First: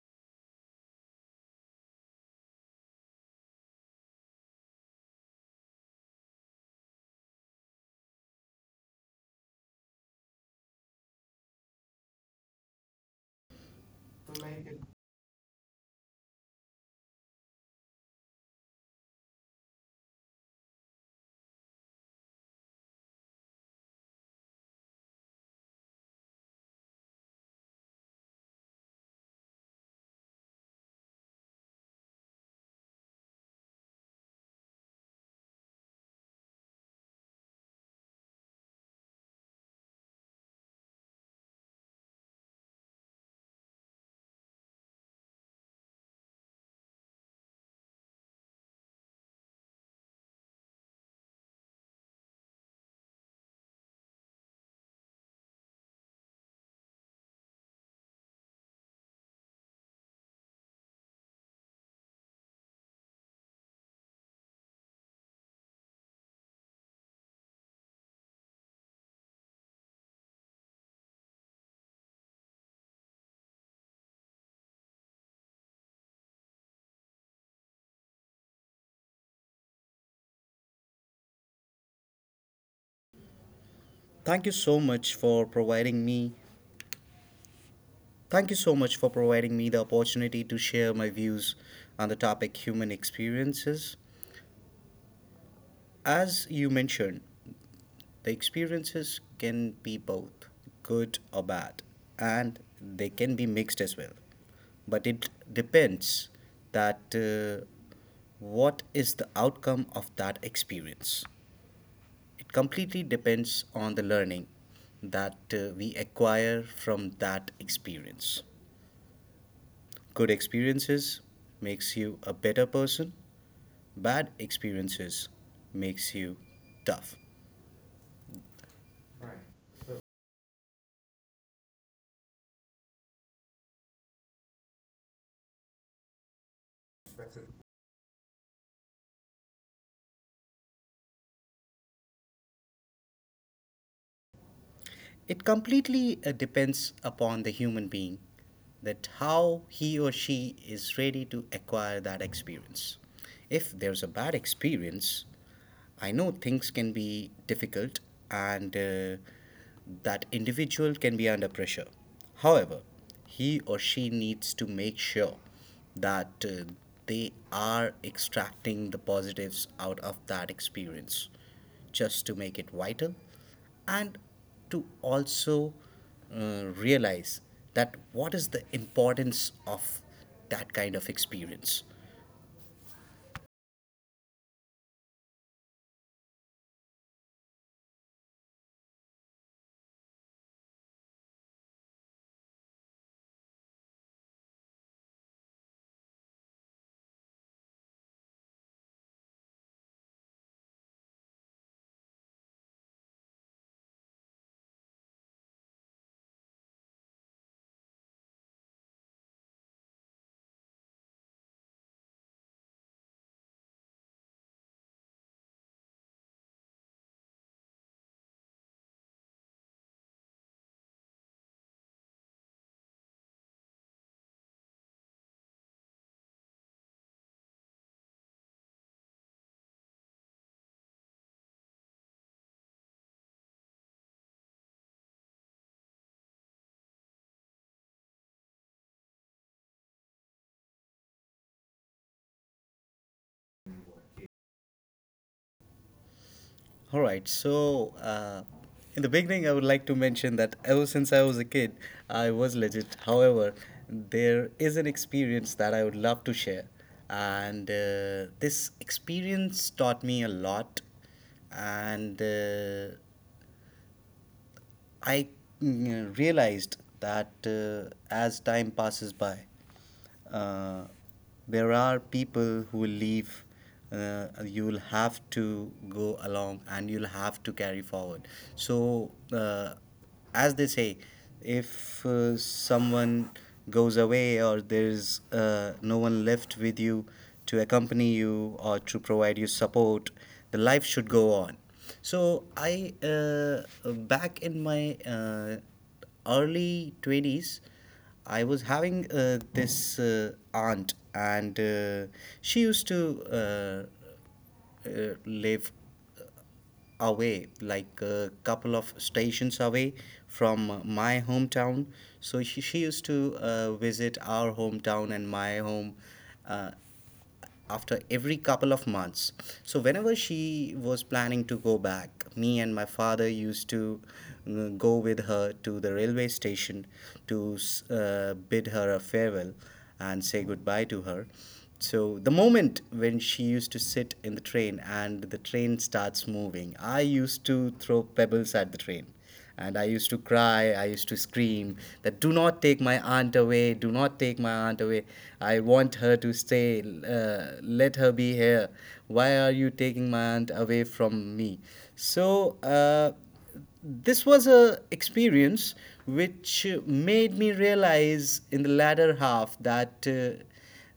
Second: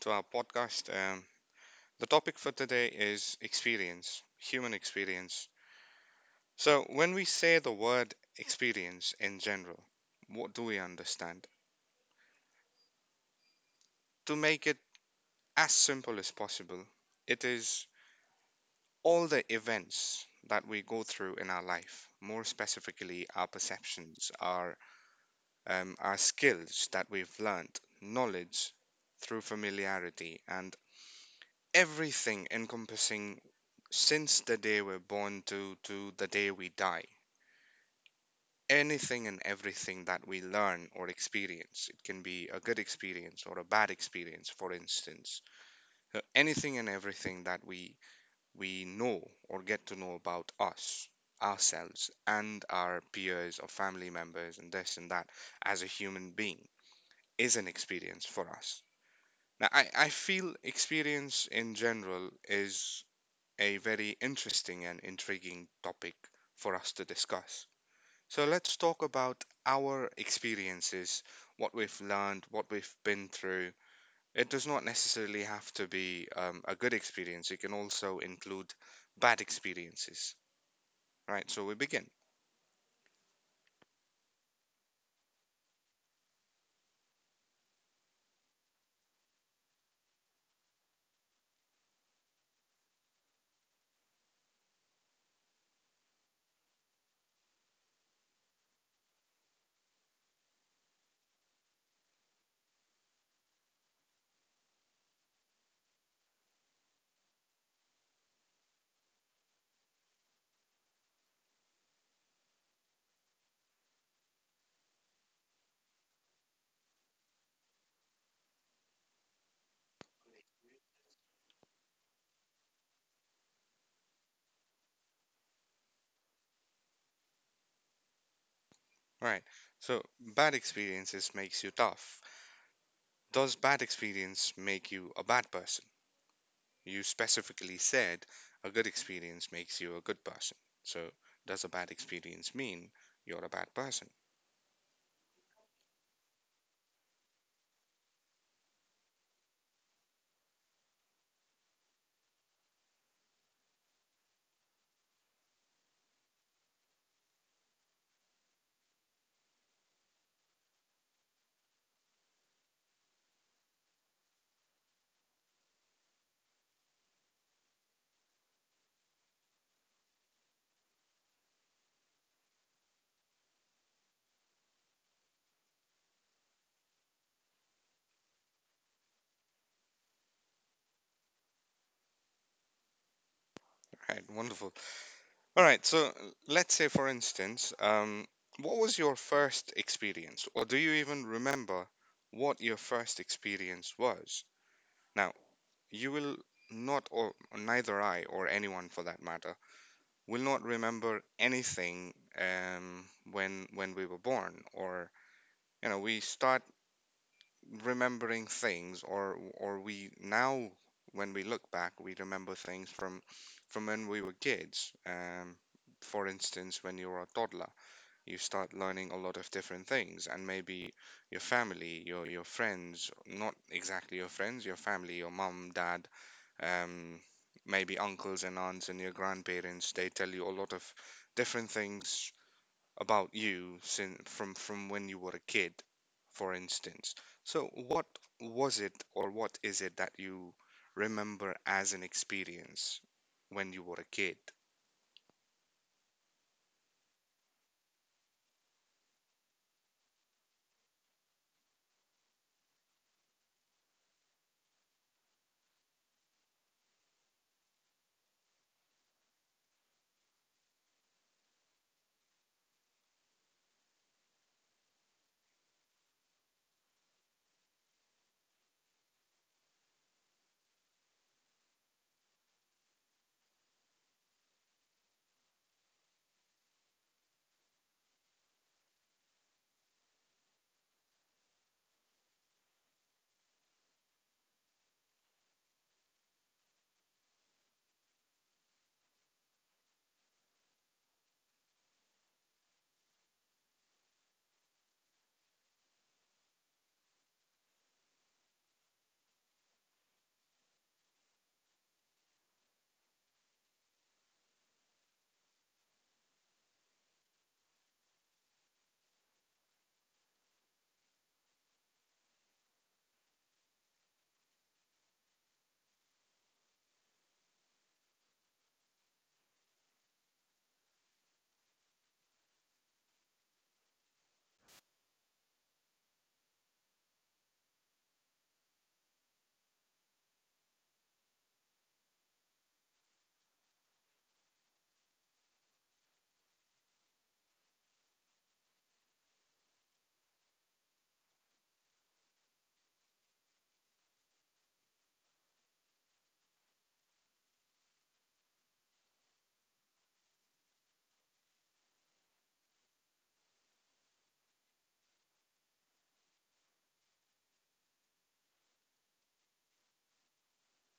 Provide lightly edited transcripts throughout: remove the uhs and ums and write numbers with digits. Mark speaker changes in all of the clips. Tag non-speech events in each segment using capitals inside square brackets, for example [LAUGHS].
Speaker 1: to our podcast. The topic for today is experience, human experience. So, when we say the word experience in general, what do we understand? To make it as simple as possible, it is all the events that we go through in our life, more specifically, our perceptions, our skills that we've learned, knowledge through familiarity, and everything encompassing since the day we're born to the day we die. Anything and everything that we learn or experience, it can be a good experience or a bad experience, for instance. Anything and everything that we know or get to know about us, ourselves and our peers or family members and this and that, as a human being, is an experience for us. Now I feel experience in general is a very interesting and intriguing topic for us to discuss. So, let's talk about our experiences, what we've learned, what we've been through. It does not necessarily have to be a good experience, it can also include bad experiences, right? So, we begin.
Speaker 2: Thank you so much for providing me. Thank you so much for providing me the opportunity to share my views on the topic human experiences. As you mentioned, the experiences can be both good or bad, and they can be mixed as well. But it depends that what is the outcome of that experience. It completely depends on the learning that we acquire from that experience. Good experiences makes you a better person. Bad experiences makes you tough.
Speaker 1: Right. So, bad experiences makes you tough. Does bad experience make you a bad person? You specifically said a good experience makes you a good person. So, does a bad experience mean you're a bad person?
Speaker 2: It completely depends upon the human being that how he or she is ready to acquire that experience. If there's a bad experience, I know things can be difficult, and that individual can be under pressure. However, he or she needs to make sure that they are extracting the positives out of that experience, just to make it vital and to also realize that what is the importance of that kind of experience.
Speaker 1: Right, wonderful. All right, so let's say, for instance, what was your first experience, or do you even remember what your first experience was? Now, you will not, or neither I or anyone for that matter, will not remember anything, um, when we were born, or you know, we start remembering things or we now, when we look back, we remember things from when we were kids. For instance, when you're a toddler, you start learning a lot of different things, and maybe your family, your friends, not exactly your friends, your family, your mum, dad, um maybe uncles and aunts and your grandparents, they tell you a lot of different things about you since from when you were a kid, for instance. So what was it or what is it that you remember as an experience when you were a kid?
Speaker 2: All right, so in the beginning, I would like to mention that ever since I was a kid, I was legit. However, there is an experience that I would love to share, and this experience taught me a lot, and I realized that as time passes by, uh, there are people who will leave. You'll have to go along, and you'll have to carry forward. So, as they say, if someone goes away or there's no one left with you to accompany you or to provide you support, the life should go on. So I back in my early 20s, I was having this aunt, and she used to live away, like a couple of stations away from my hometown. So she used to visit our hometown and my home uh, after every couple of months. So whenever she was planning to go back, me and my father used to go with her to the railway station to bid her a farewell and say goodbye to her. So the moment when she used to sit in the train and the train starts moving, I used to throw pebbles at the train. And I used to cry, I used to scream that do not take my aunt away, do not take my aunt away. I want her to stay, let her be here. Why are you taking my aunt away from me? So, this was a experience which made me realize in the latter half that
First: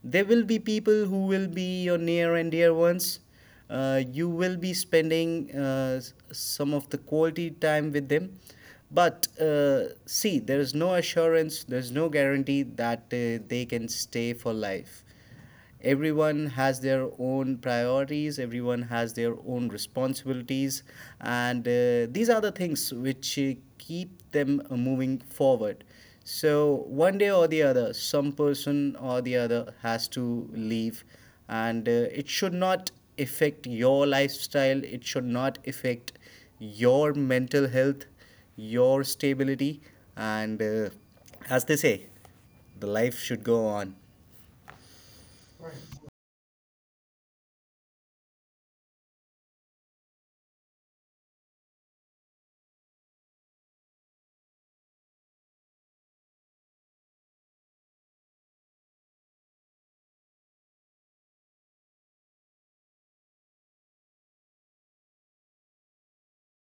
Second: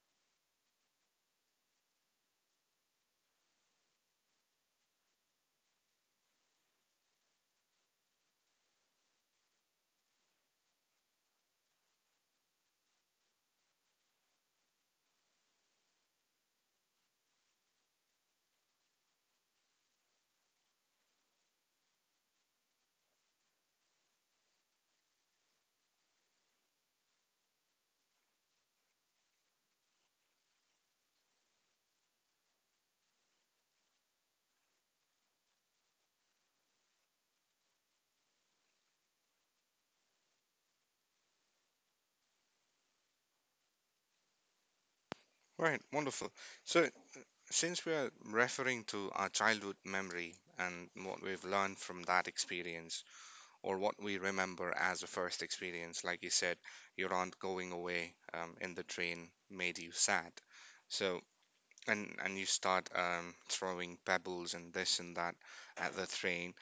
Speaker 2: there will be people who will be your near and dear ones. You will be spending some of the quality time with them, but see, there is no assurance, there's no guarantee that they can stay for life. Everyone has their own priorities, everyone has their own responsibilities, and these are the things which keep them moving forward. So one day or the other, some person or the other has to leave, and it should not affect your lifestyle, it should not affect your mental health, your stability, and as they say, the life should go on.
Speaker 1: Right, wonderful. So since we are referring to our childhood memory and what we've learned from that experience, or what we remember as a first experience, like you said, your aunt going away in the train made you sad. So and you start throwing pebbles and this and that at the train,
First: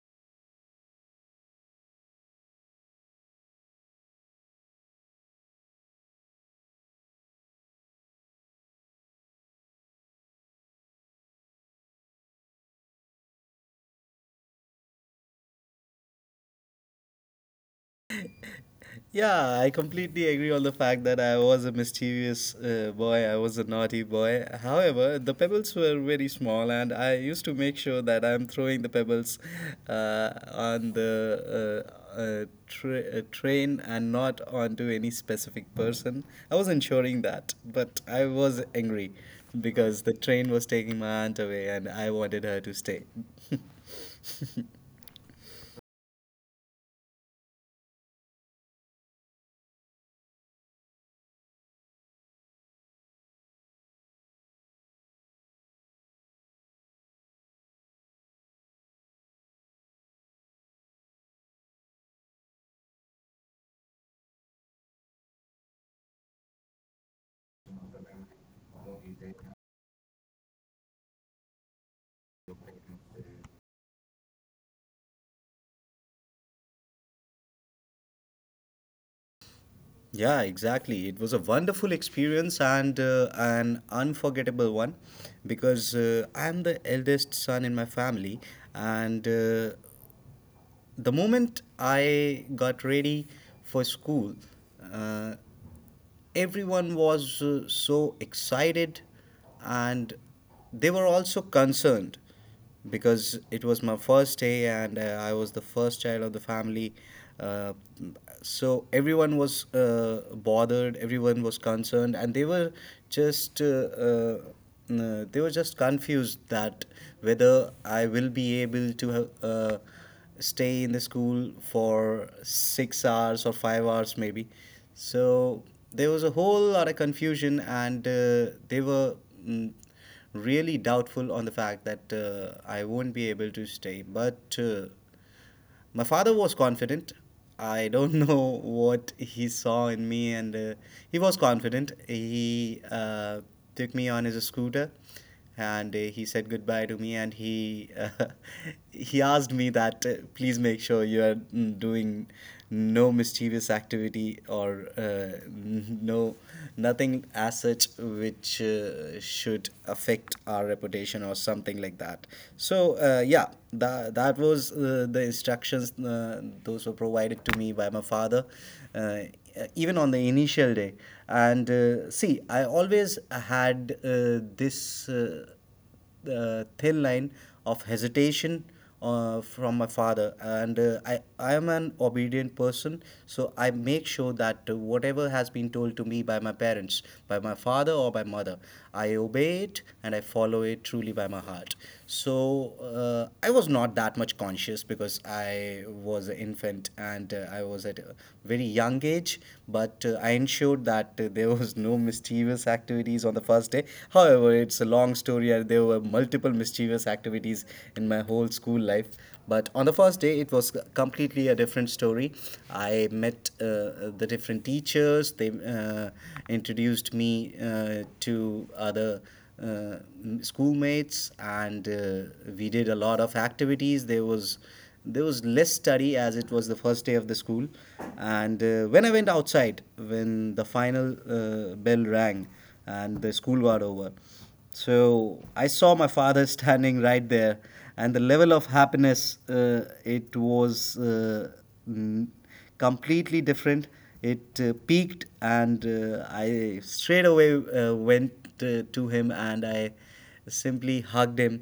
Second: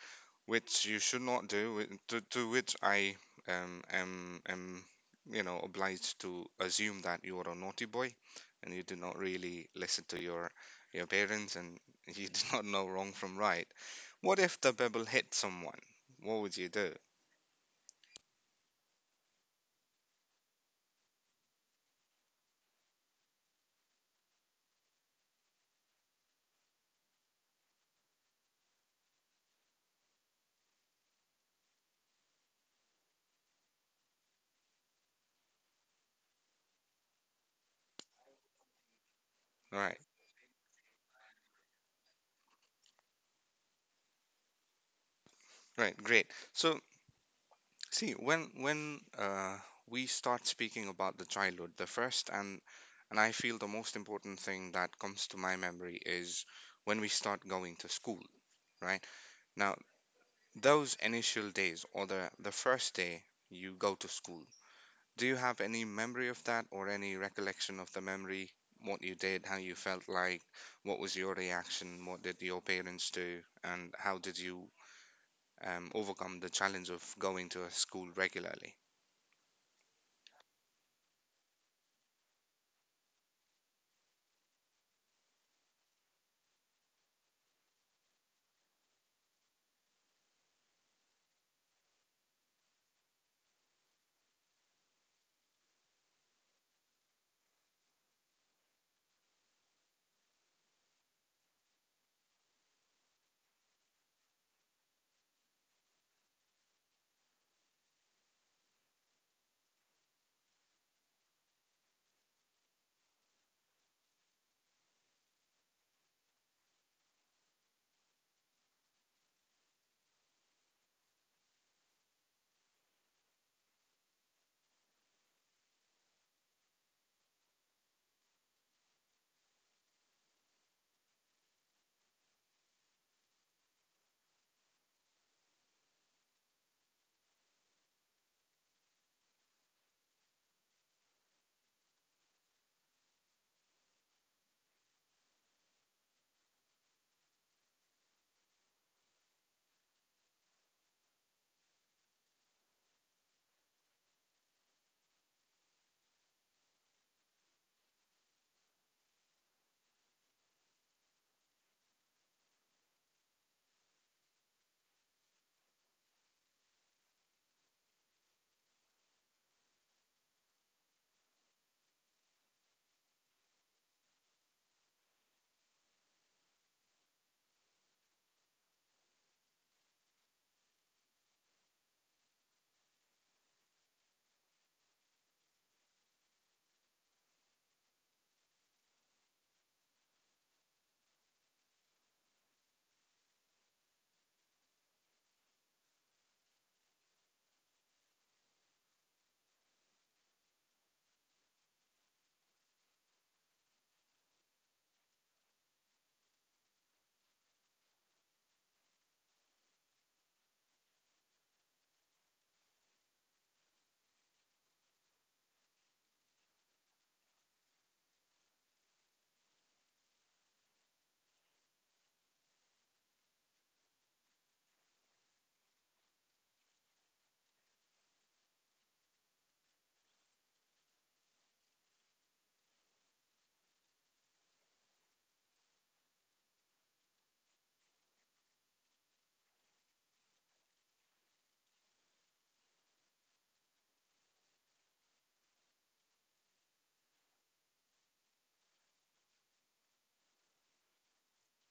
Speaker 1: which you should not do. To which I am obliged to assume that you are a naughty boy, and you did not really listen to your parents, and you did [LAUGHS] not know wrong from right. What if the pebble hit someone? What would you do?
Speaker 2: Yeah, I completely agree on the fact that I was a mischievous boy. I was a naughty boy. However, the pebbles were very small, and I used to make sure that I'm throwing the pebbles on the train and not onto any specific person. I was ensuring that, but I was angry
Speaker 1: Right,
Speaker 2: because the train was taking my aunt away, and I wanted her to stay.
Speaker 1: right, great. So, see, when we start speaking about the childhood, the first, and I feel the most important thing that comes to my memory is when we start going to school, right? Now, those initial days or the first day you go to school, do you have any memory of that or any recollection of the memory, what you did, how you felt like, what was your reaction, what did your parents do, and how did you overcome the challenge of going to a school regularly?
Speaker 2: Yeah, exactly. It was a wonderful experience, and an unforgettable one, because I'm the eldest son in my family, and the moment I got ready for school, uh, everyone was so excited, and they were also concerned because it was my first day, and I was the first child of the family. Uh, so everyone was bothered, everyone was concerned, and they were just. Uh, they were just confused that whether I will be able to stay in the school for 6 hours or 5 hours, maybe. So there was a whole lot of confusion, and they were mm, really doubtful on the fact that I won't be able to stay, but my father was confident. I don't [LAUGHS] know what he saw in me, and he was confident. He took me on his scooter, and he said goodbye to me, and he [LAUGHS] he asked me that please make sure you are doing no mischievous activity, or no, nothing as such which should affect our reputation or something like that. So yeah, that was the instructions, those were provided to me by my father, uh, even on the initial day. And see, I always had this the thin line of hesitation from my father, and I am an obedient person, so I make sure that whatever has been told to me by my parents, by my father or by mother, I obey it and I follow it truly by my heart. So I was not that much conscious because I was an infant, and I was at a very young age, but I ensured showed that there was no mischievous activities on the first day. However, it's a long story, and there were multiple mischievous activities in my whole school life. But on the first day, it was completely a different story. I met the different teachers, they uh, introduced me to other uh, schoolmates, and we did a lot of activities. There was less study, as it was the first day of the school. And when I went outside, when the final bell rang and the school was over, so I saw my father [LAUGHS] standing right there, and the level of happiness, it was n- completely different. It peaked, and I straight away went to him, and I simply hugged him,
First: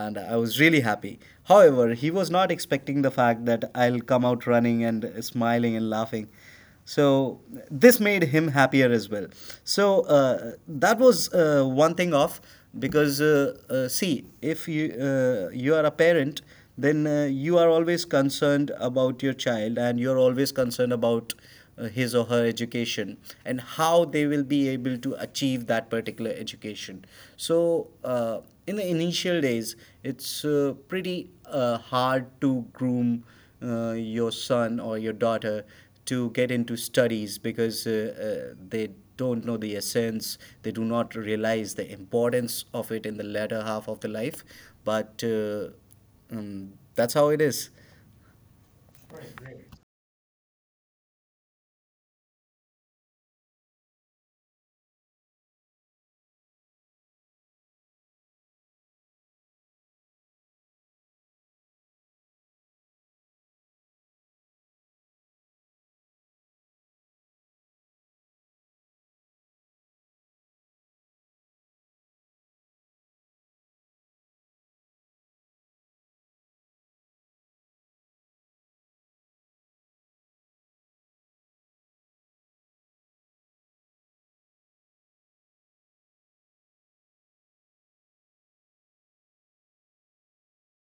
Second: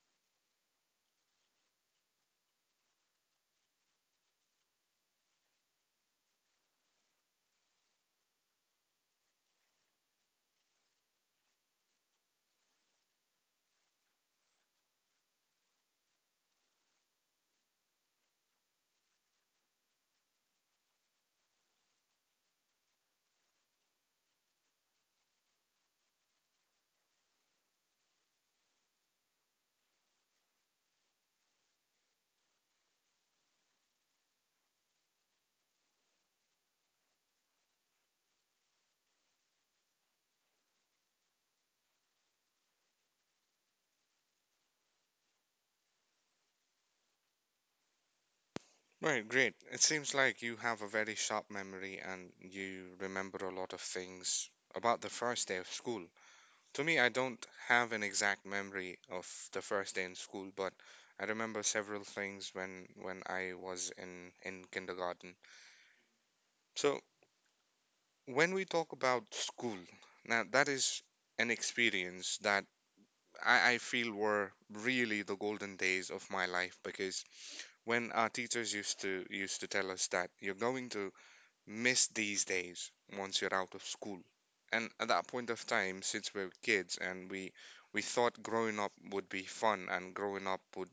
Speaker 2: and I was really happy. However, he was not expecting the fact that I'll come out running and smiling and laughing. So this made him happier as well. So that was one thing off, because see, if you are a parent, then you are always concerned about your child, and you are always concerned about his or her education, and how they will be able to achieve that particular education. So, in the initial days, it's pretty hard to groom your son or your daughter to get into studies, because they don't know the essence, they do not realize the importance of it in the latter half of the life. But that's how it is.
Speaker 1: Right, great. It seems like you have a very sharp memory and you remember a lot of things about the first day of school. To me, I don't have an exact memory of the first day in school, but I remember several things when I was in kindergarten. So, when we talk about school, now that is an experience that I feel were really the golden days of my life, because when our teachers used to tell us that you're going to miss these days once you're out of school. And at that point of time, since we were kids and we thought growing up would be fun and growing up would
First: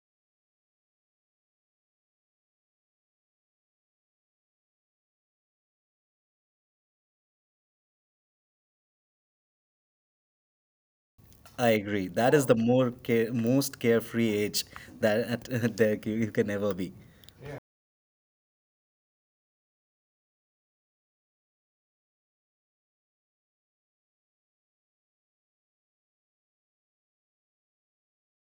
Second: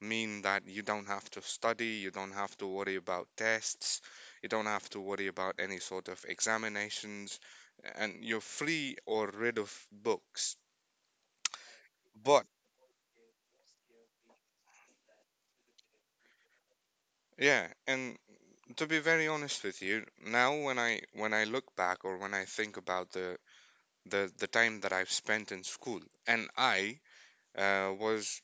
Speaker 1: mean that you don't have to study, you don't have to worry about tests, you don't have to worry about any sort of examinations, and you're free or rid of books.
Speaker 2: I agree. That is
Speaker 1: But
Speaker 2: the most carefree age that [LAUGHS] you can ever be.
Speaker 1: yeah, and to be very honest with you, now when I look back or when I think about the the time that I've spent in school. And uh, was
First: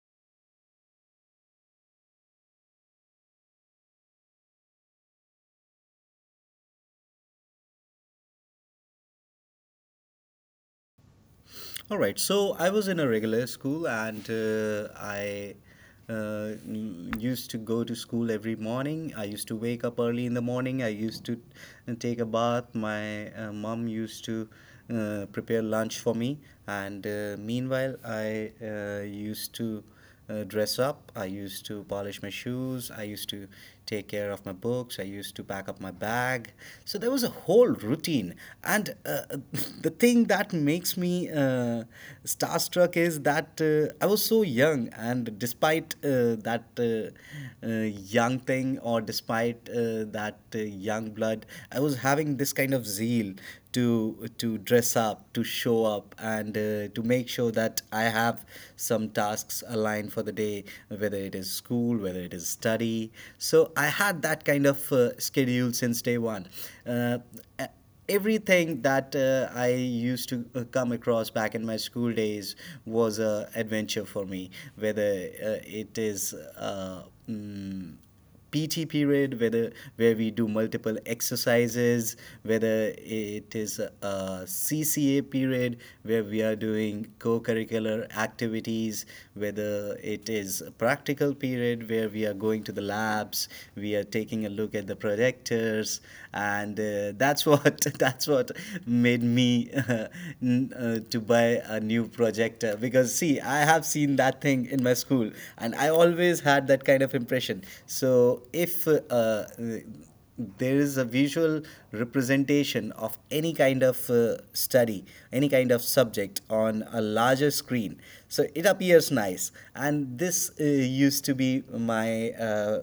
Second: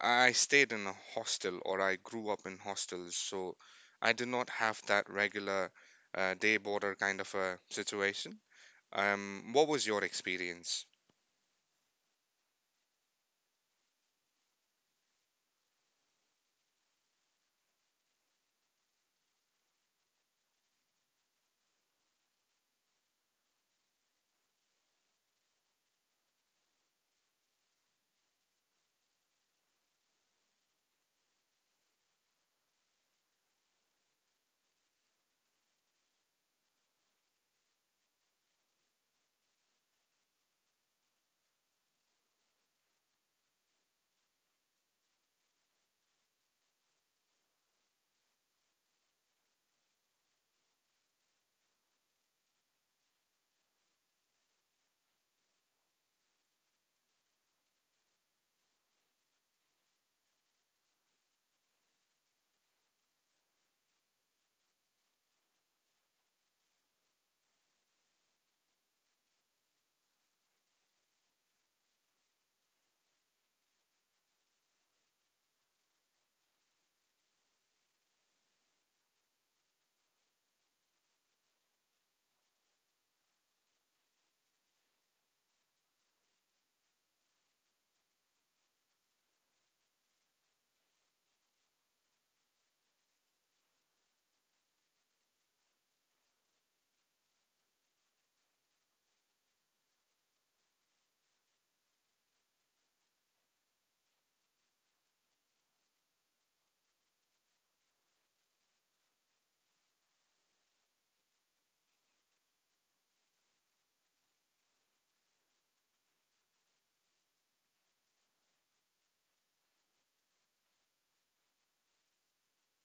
Speaker 1: I stayed in a hostel or I grew up in hostels, so I did not have that regular day border kind of a situation. What was your experience?
Speaker 2: All right. So I was in a regular school, and I used to go to school every morning. I used to wake up early in the morning. I used to take a bath. My mom used to prepare lunch for me, and meanwhile, I used to dress up. I used to polish my shoes. I used to take care of my books. I used to pack up my bag. So there was a whole routine. And [LAUGHS] the thing that makes me starstruck is that I was so young, and despite that young thing, or despite that young blood, I was having this kind of zeal to dress up, to show grow up, and to make sure that I have some tasks aligned for the day, whether it is school, whether it is study. So I had that kind of schedule since day one. Uh, a- Everything that I used to come across back in my school days was a adventure for me, whether it is mm, PT period, whether where we do multiple exercises, whether it is a CCA period where we are doing co-curricular activities, whether it is a practical period where we are going to the labs, we are taking a look at the projectors, and that's what [LAUGHS] that's what made me [LAUGHS] to buy a new projector, because see, I have seen that thing in my school, and I always had that kind of impression. So if there is a visual representation of any kind of study, any kind of subject on a larger screen. So it appears nice. And this used to be my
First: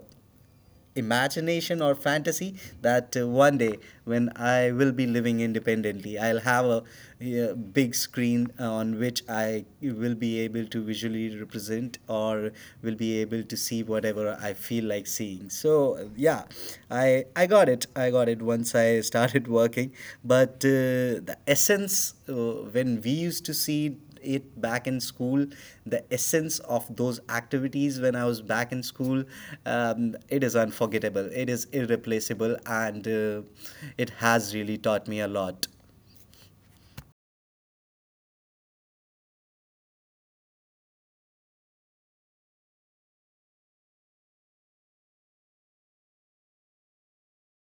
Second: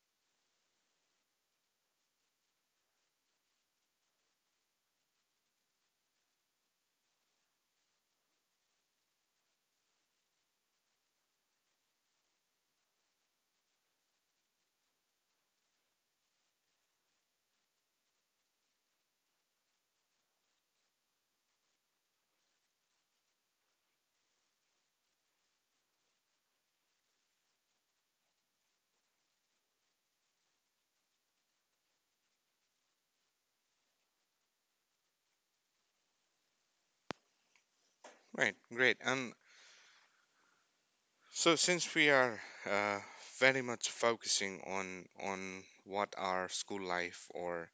Speaker 2: imagination or fantasy that one day when I will be living independently, I'll have a big screen on which I will be able to visually represent or will be able to see whatever I feel like seeing. So yeah, I got it. I got it once I started working. But the essence when we used to see it back in school, the essence of those activities when I was back in school, it is unforgettable, it is irreplaceable, and it has really taught me a lot.
Speaker 1: Right, great. And so since we are uh, very much focusing on what our school life or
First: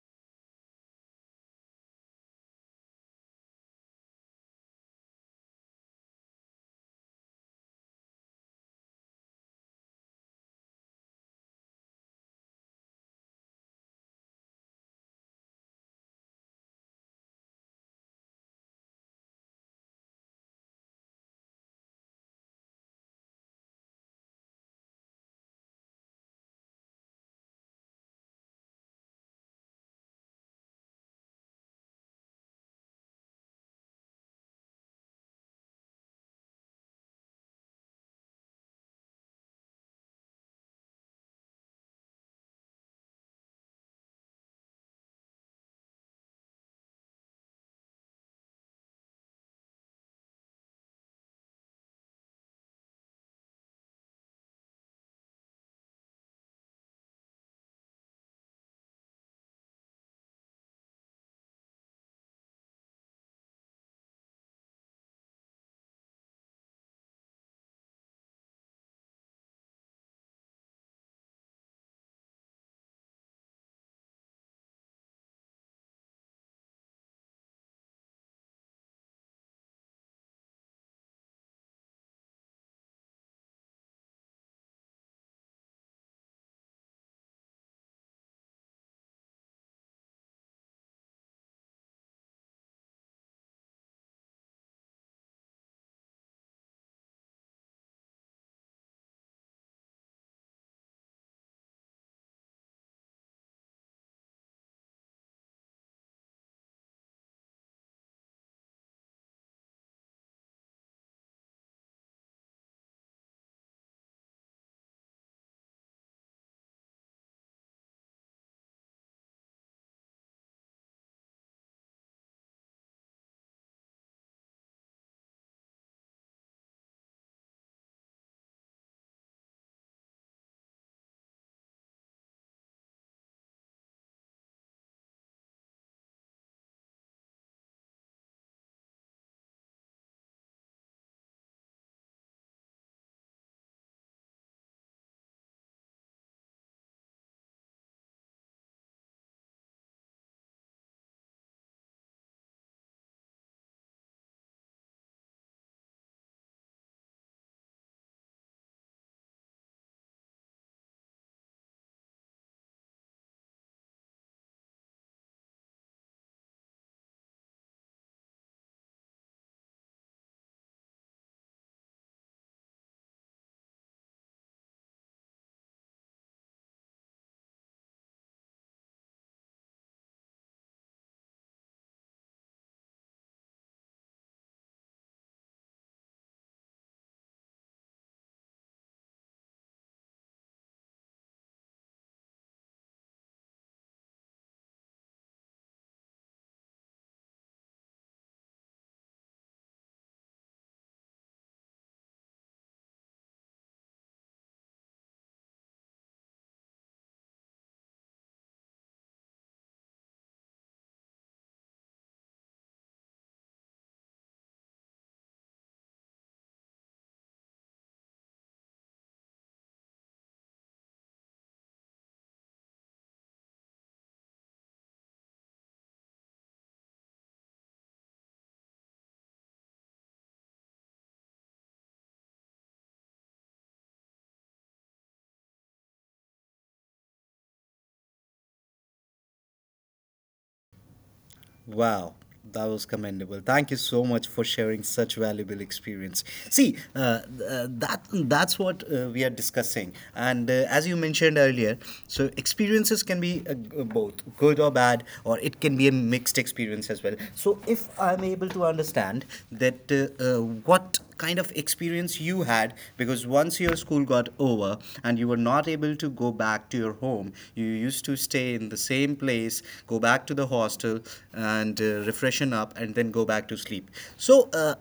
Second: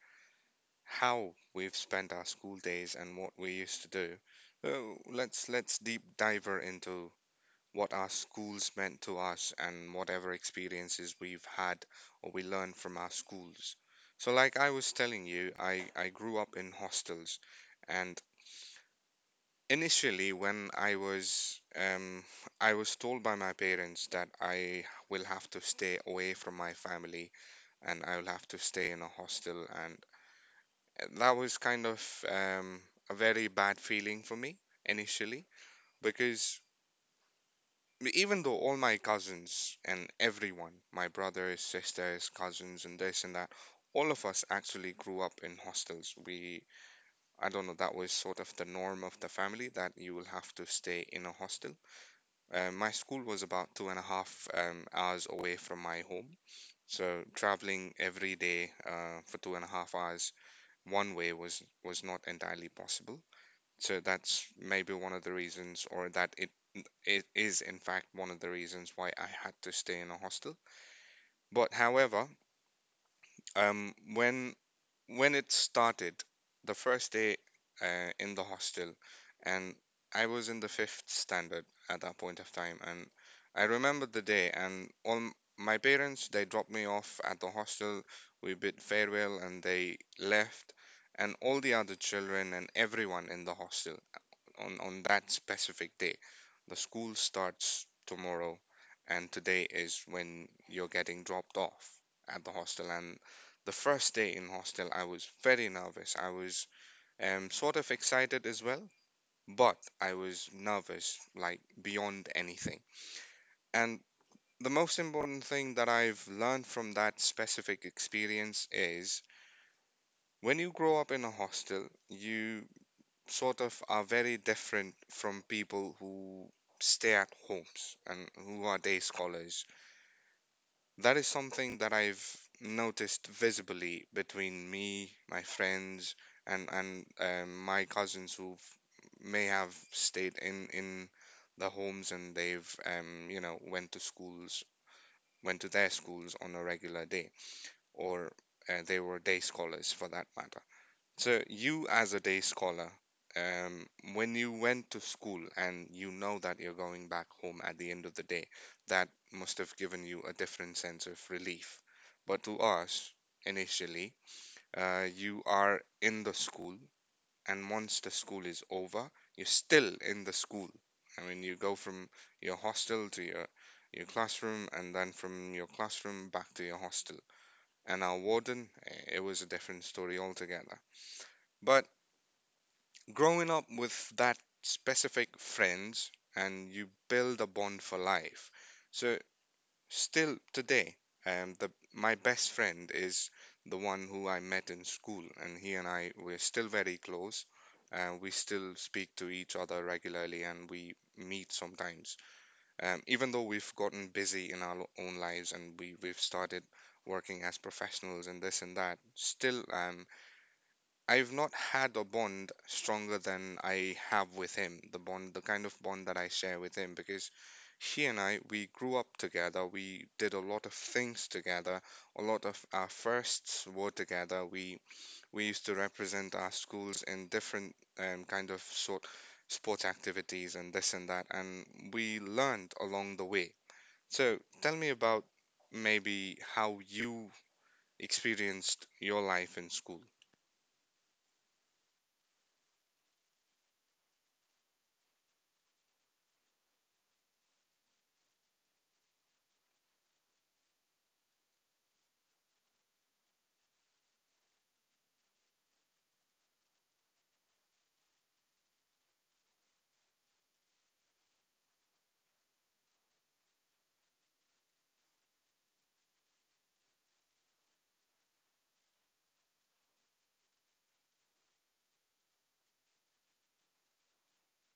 Speaker 1: how we've spent our school days and what we used to do, let's deep diver into what our schools meant to us and whatever experiences we've had or we learned from our schools. So, like I was telling you, I grew up in hostels, and initially, when I was told by my parents that I will have to stay away from my family and I will have to stay in a hostel, and that was kind of a very bad feeling for me initially, because even though all my cousins and everyone, my brothers, sisters, cousins, and this and that, all of us actually grew up in hostels. We, I don't know, that was sort of the norm of the family that you will have to stay in a hostel. My school was about two and a half hours away from my home. So traveling every day for 2.5 hours one way was not entirely possible. So that's maybe one of the reasons, or that it is in fact one of the reasons why I had to stay in a hostel. But however, when it started, the first day in the hostel, and I was in the fifth standard at that point of time, and I remember the day, and all my parents, they dropped me off at the hostel. We bid farewell, and they left, and all the other children and everyone in the hostel on that specific day. The school starts tomorrow, and today is when you're getting dropped off at the hostel. And the first day in hostel, I was very nervous. I was sort of excited as well, but I was nervous like beyond anything. And the most important thing that I've learned from that specific experience is, when you grow up in a hostel, you sort of are very different from people who stay at homes and who are day scholars. That is something that I've noticed visibly between me, my friends, and my cousins who may have stayed in the homes, and they've went to schools, went to their schools on a regular day, or they were day scholars for that matter. So you, as a day scholar, um, when you went to school and you know that you're going back home at the end of the day, that must have given you a different sense of relief. But to us, initially, you are in the school, and once the school is over, you're still in the school. I mean, you go from your hostel to your classroom, and then from your classroom back to your hostel. And our warden, eh, it was a different story altogether. But growing up with that specific friends, and you build a bond for life. So still today, the my best friend is the one who I met in school, and he and I, we're still very close. We still speak to each other regularly, and we meet sometimes. Even though we've gotten busy in our own lives, and we've started working as professionals and this and that, still I've not had a bond stronger than I have with him, the bond, the kind of bond that I share with him, because he and I, we grew up together, we did a lot of things together, a lot of our firsts were together. We used to represent our schools in different kind of sort sports activities and this and that, and we learned along the way. So tell me about maybe how you experienced your life in school.
Speaker 2: Wow, that was commendable. Thank you so much for sharing such valuable experience. See, that's what we are discussing. And as you mentioned earlier, so experiences can be both good or bad, or it can be a mixed experience as well. So if I'm able to understand that what kind of experience you had, because once your school got over and you were not able to go back to your home, you used to stay in the same place, go back to the hostel, and refreshen up, and then go back to sleep. So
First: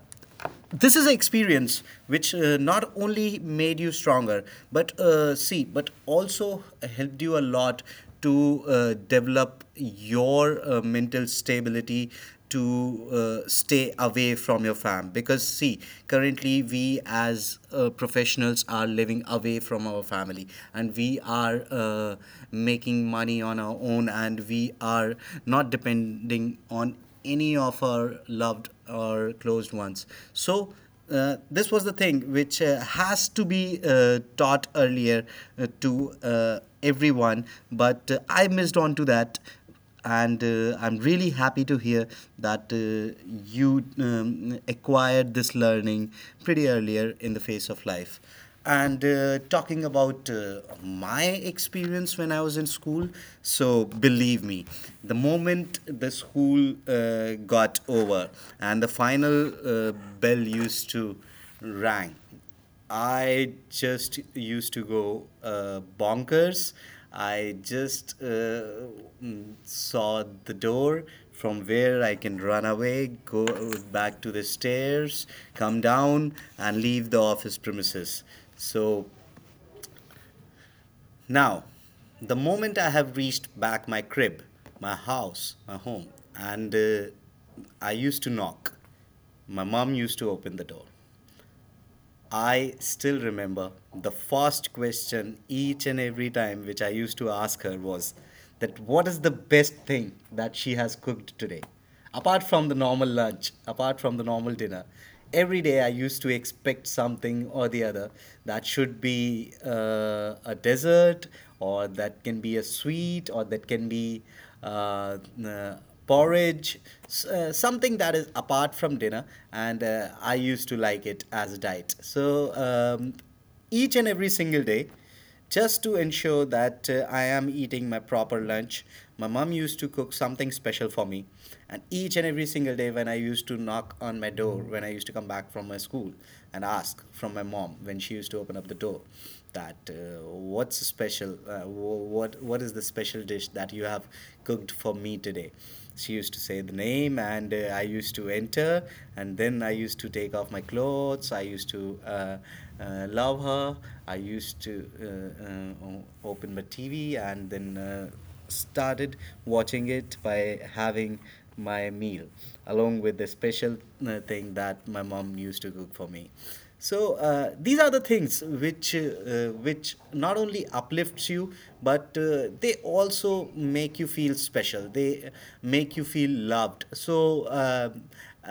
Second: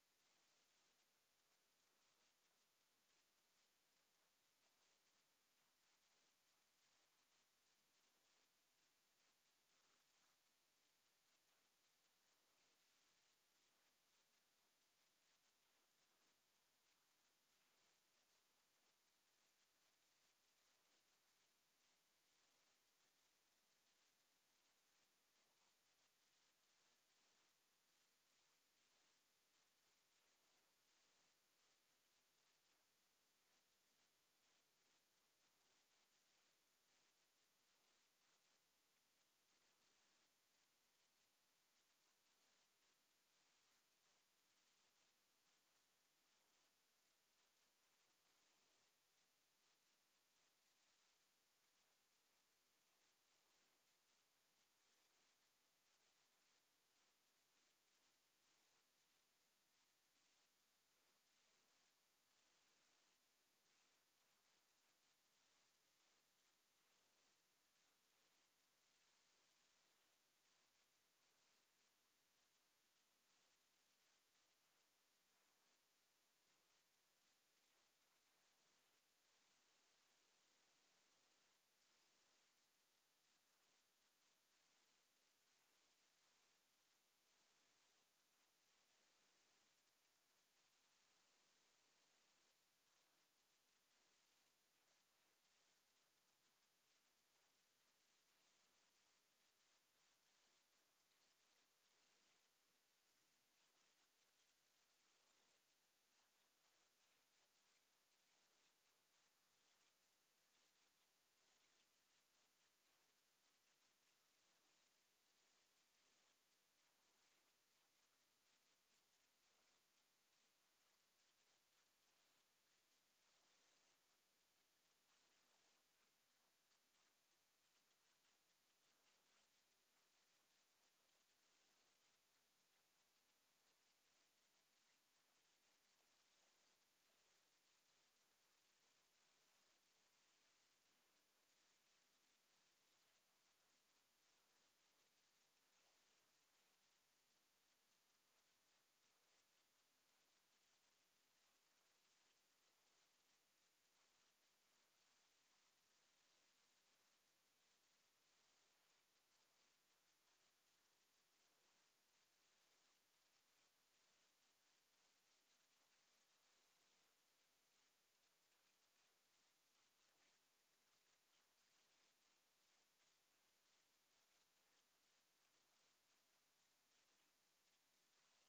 Speaker 2: this is an experience which not only made you stronger, but see, but also helped you a lot to develop your mental stability to stay away from your fam, because see, currently we as professionals are living away from our family, and we are making money on our own, and we are not depending on any of our loved or closed ones. So, this was the thing which has to be taught earlier to everyone, but I missed on to that. And I'm really happy to hear that you acquired this learning pretty earlier in the phase of life. And talking about my experience when I was in school, so believe me, the moment the school got over and the final bell used to rang, I just used to go bonkers. I just saw the door from where I can run away, go back to the stairs, come down, and leave the office premises. So now, the moment I have reached back my crib, my house, my home, and I used to knock, my mom used to open the door. I still remember the first question each and every time which I used to ask her was that what is the best thing that she has cooked today? Apart from the normal lunch, apart from the normal dinner, every day I used to expect something or the other that should be a dessert, or that can be a sweet, or that can be uh, uh, porridge, something that is apart from dinner, and I used to like it as a diet. So each and every single day, just to ensure that I am eating my proper lunch, my mom used to cook something special for me. And each and every single day, when I used to knock on my door, when I used to come back from my school and ask from my mom when she used to open up the door, that what's special what is the special dish that you have cooked for me today, she used to say the name, and I used to enter, and then I used to take off my clothes, I used to love her. I used to open my TV, and then started watching it by having my meal along with the special thing that my mom used to cook for me. So these are the things which not only uplifts you, but they also make you feel special, they make you feel loved. So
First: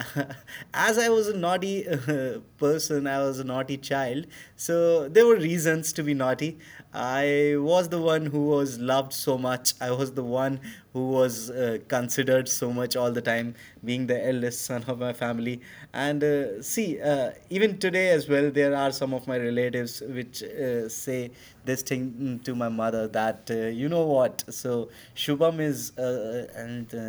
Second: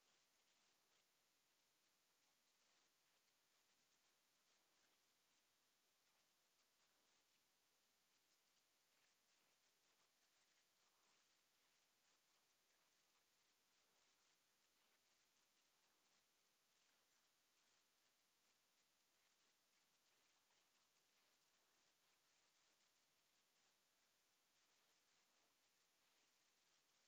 Speaker 2: [LAUGHS] as I was a naughty person, I was a naughty child, so there were reasons to be naughty. I was the one who was loved so much, I was the one who was considered so much all the time, being the eldest son none of my family. And see, even today as well, there are some of my relatives which say this thing to my mother that, you know what, so Shubham is, and uh,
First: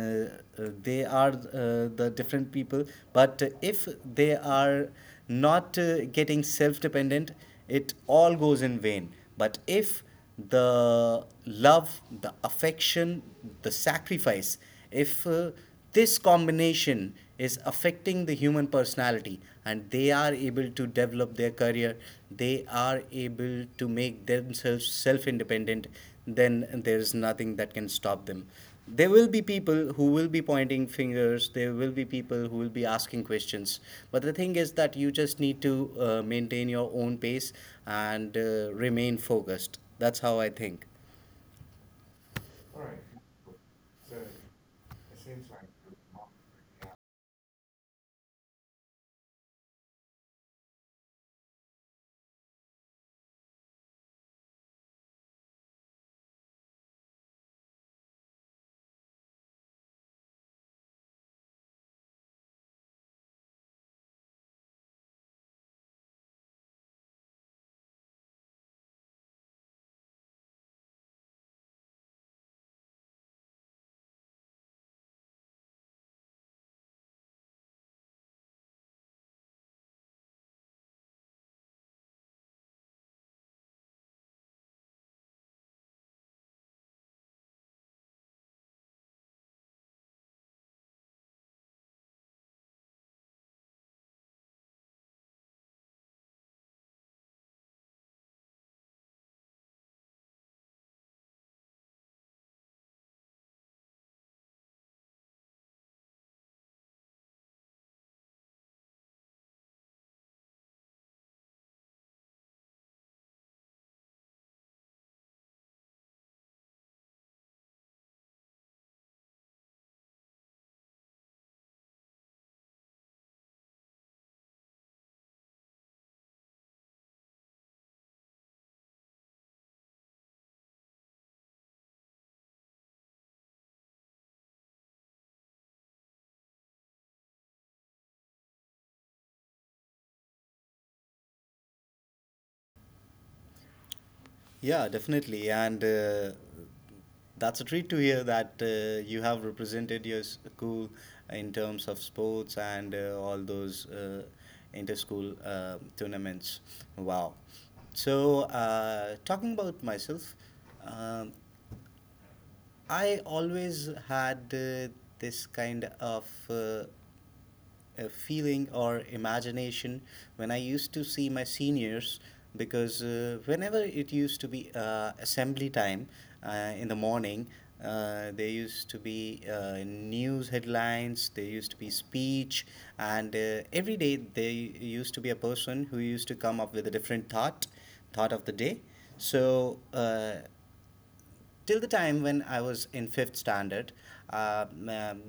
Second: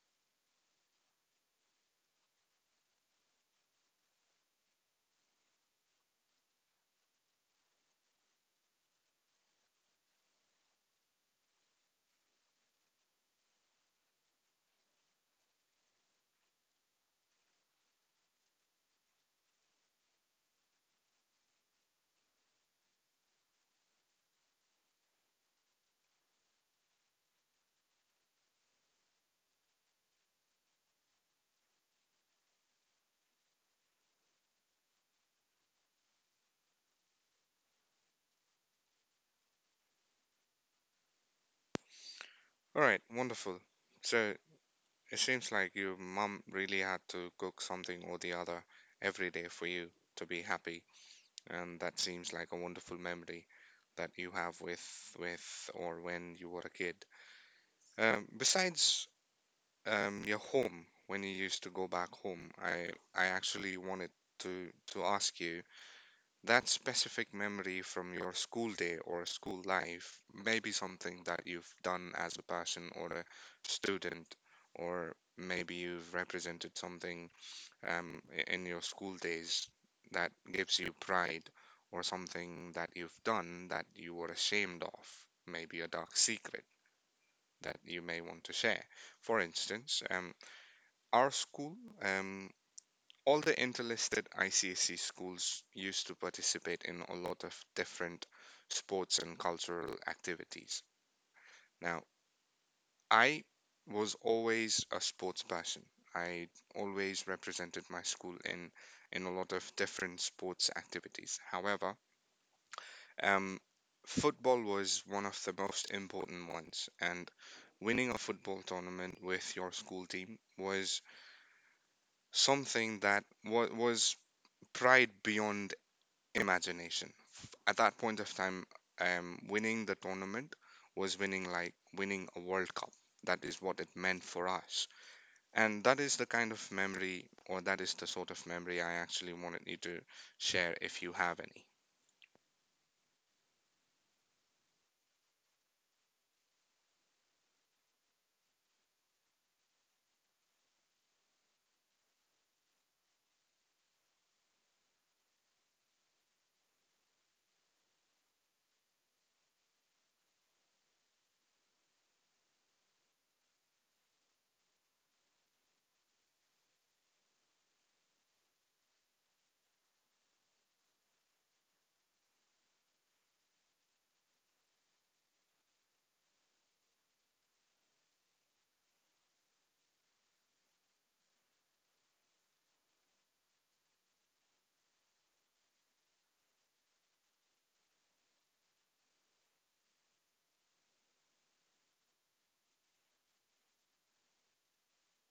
Speaker 2: uh, they are the different people, but if they are not getting self dependent, it all goes in vain. But if the love, the affection, the sacrifice, if this combination is affecting the human personality and they are able to develop their career, they are able to make themselves self independent, then there is nothing that can stop them. There will be people who will be pointing fingers, there will be people who will be asking questions, but the thing is that you just need to maintain your own pace and remain focused. That's how I think.
Speaker 1: All right, wonderful. So, it seems like your mum really had to cook something or the other every day for you to be happy, and that seems like a wonderful memory that you have with or when you were a kid. Besides your home, when you used to go back home, I actually wanted to ask you that specific memory from your school day or school life, may be something that you've done as a person or a student, or maybe you've represented something in your school days that gives you pride, or something that you've done that you were ashamed of, maybe a dark secret that you may want to share. For instance, our school, um, all the interlisted ICSC schools used to participate in a lot of different sports and cultural activities. Now, I was always a sports person. I always represented my school in a lot of different sports activities. However, um, football was one of the most important ones, and winning a football tournament with your school team was something that was pride beyond imagination. At that point of time, winning the tournament was winning like winning a World Cup. That is what it meant for us. And that is the kind of memory, or that is the sort of memory I actually wanted you to share if you have any.
Speaker 2: Yeah, definitely, and that's a treat to hear that you have represented your school in terms of sports and all those inter-school tournaments. Wow. So talking about myself, um, I always had this kind of uh, a feeling or imagination when I used to see my seniors, because whenever it used to be assembly time in the morning, there used to be news headlines, there used to be speech, and every day there used to be a person who used to come up with a different thought, thought of the day. So till the time when I was in fifth standard, uh, um,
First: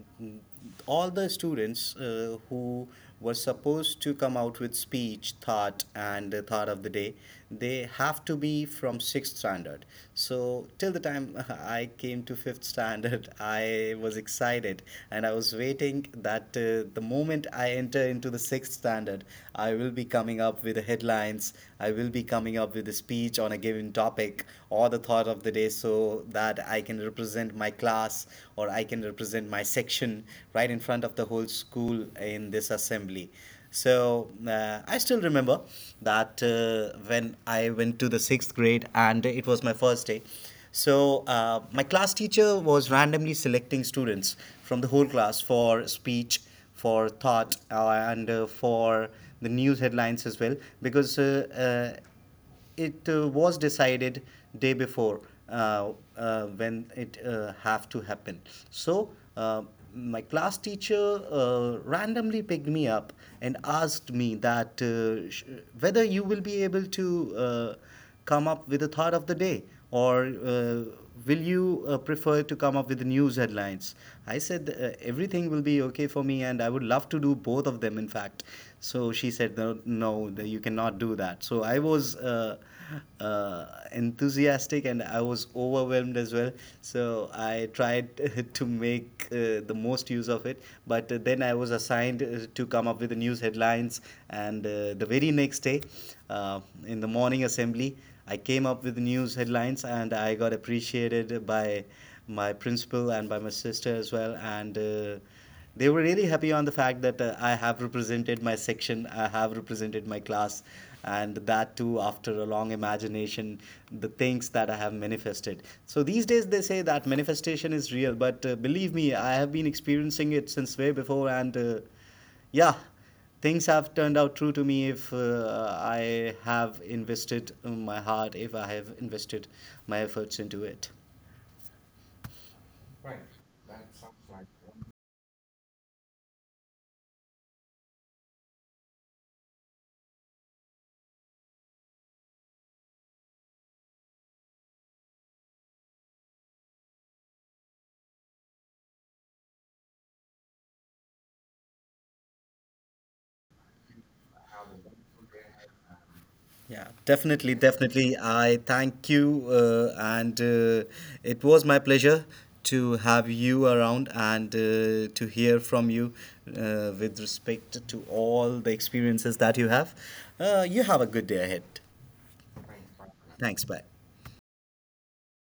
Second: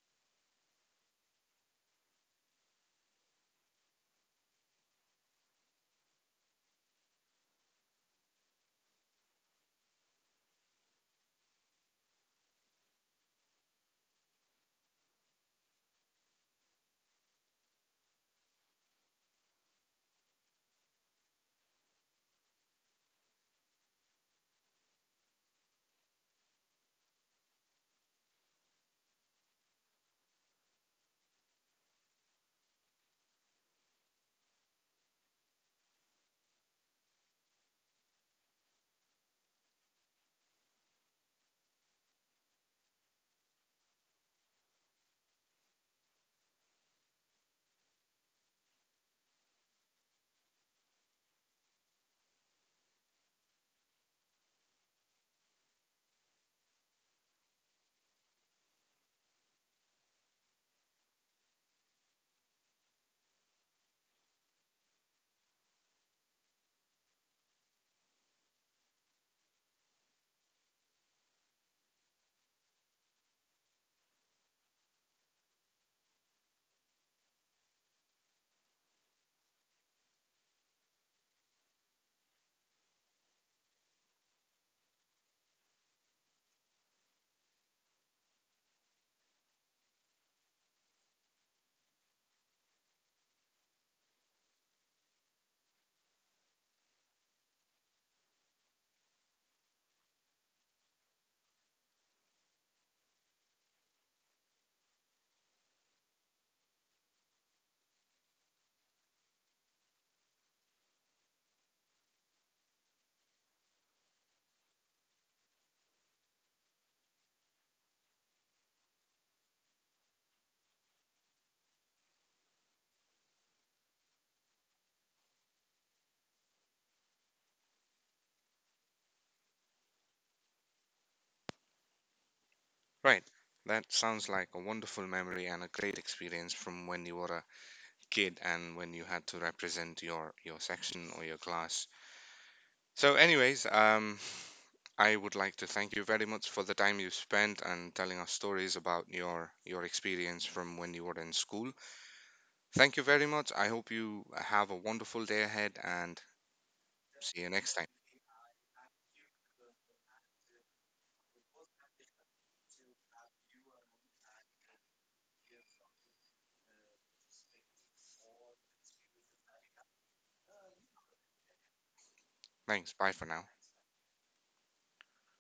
Speaker 2: all the students who were supposed to come out with speech, thought, and thought of the day, they have to be from sixth standard. So till the time [LAUGHS] I came to fifth standard, [LAUGHS] I was excited, and I was waiting that the moment I enter into the sixth standard, I will be coming up with the headlines. I will be coming up with the speech on a given topic or the thought of the day, so that I can represent my class or I can represent my section right in front of the whole school in this assembly. So I still remember that when I went to the sixth grade and it was my first day. So my class teacher was randomly selecting students from the whole class for speech, for thought, and for the news headlines as well, because it was decided day before when it have to happen. So uh, my class teacher randomly picked me up and asked me that whether you will be able to come up with a thought of the day? Or will you prefer to come up with the news headlines? I said, "Everything will be okay for me, and I would love to do both of them, in fact." So she said, "No, no, that you cannot do that." So I was uh, enthusiastic, and I was overwhelmed as well. So I tried [LAUGHS] to make the most use of it. But then I was assigned to come up with the news headlines, and the very next day, uh, in the morning assembly, I came up with the news headlines, and I got appreciated by my principal and by my sister as well, and. They were really happy on the fact that I have represented my section, I have represented my class, and that too after a long imagination, the things that I have manifested. So these days they say that manifestation is real, but believe me, I have been experiencing it since way before, and yeah, things have turned out true to me if I have invested my heart, if I have invested my efforts into it.
Speaker 1: Right. That sounds like a wonderful memory and a great experience from when you were a kid and when you had to represent your section or your class. So, anyways, I would like to thank you very much for the time you spent and telling us stories about your experience from when you were in school. Thank you very much. I hope you have a wonderful day ahead and
Speaker 2: Yeah,
Speaker 1: see you
Speaker 2: definitely,
Speaker 1: next time.
Speaker 2: definitely. I thank you, and it was my pleasure to have you around and to hear from you with respect to all the experiences that you have. You have a good day ahead.
Speaker 1: Thanks. Bye for now.
Speaker 2: Thanks, bye.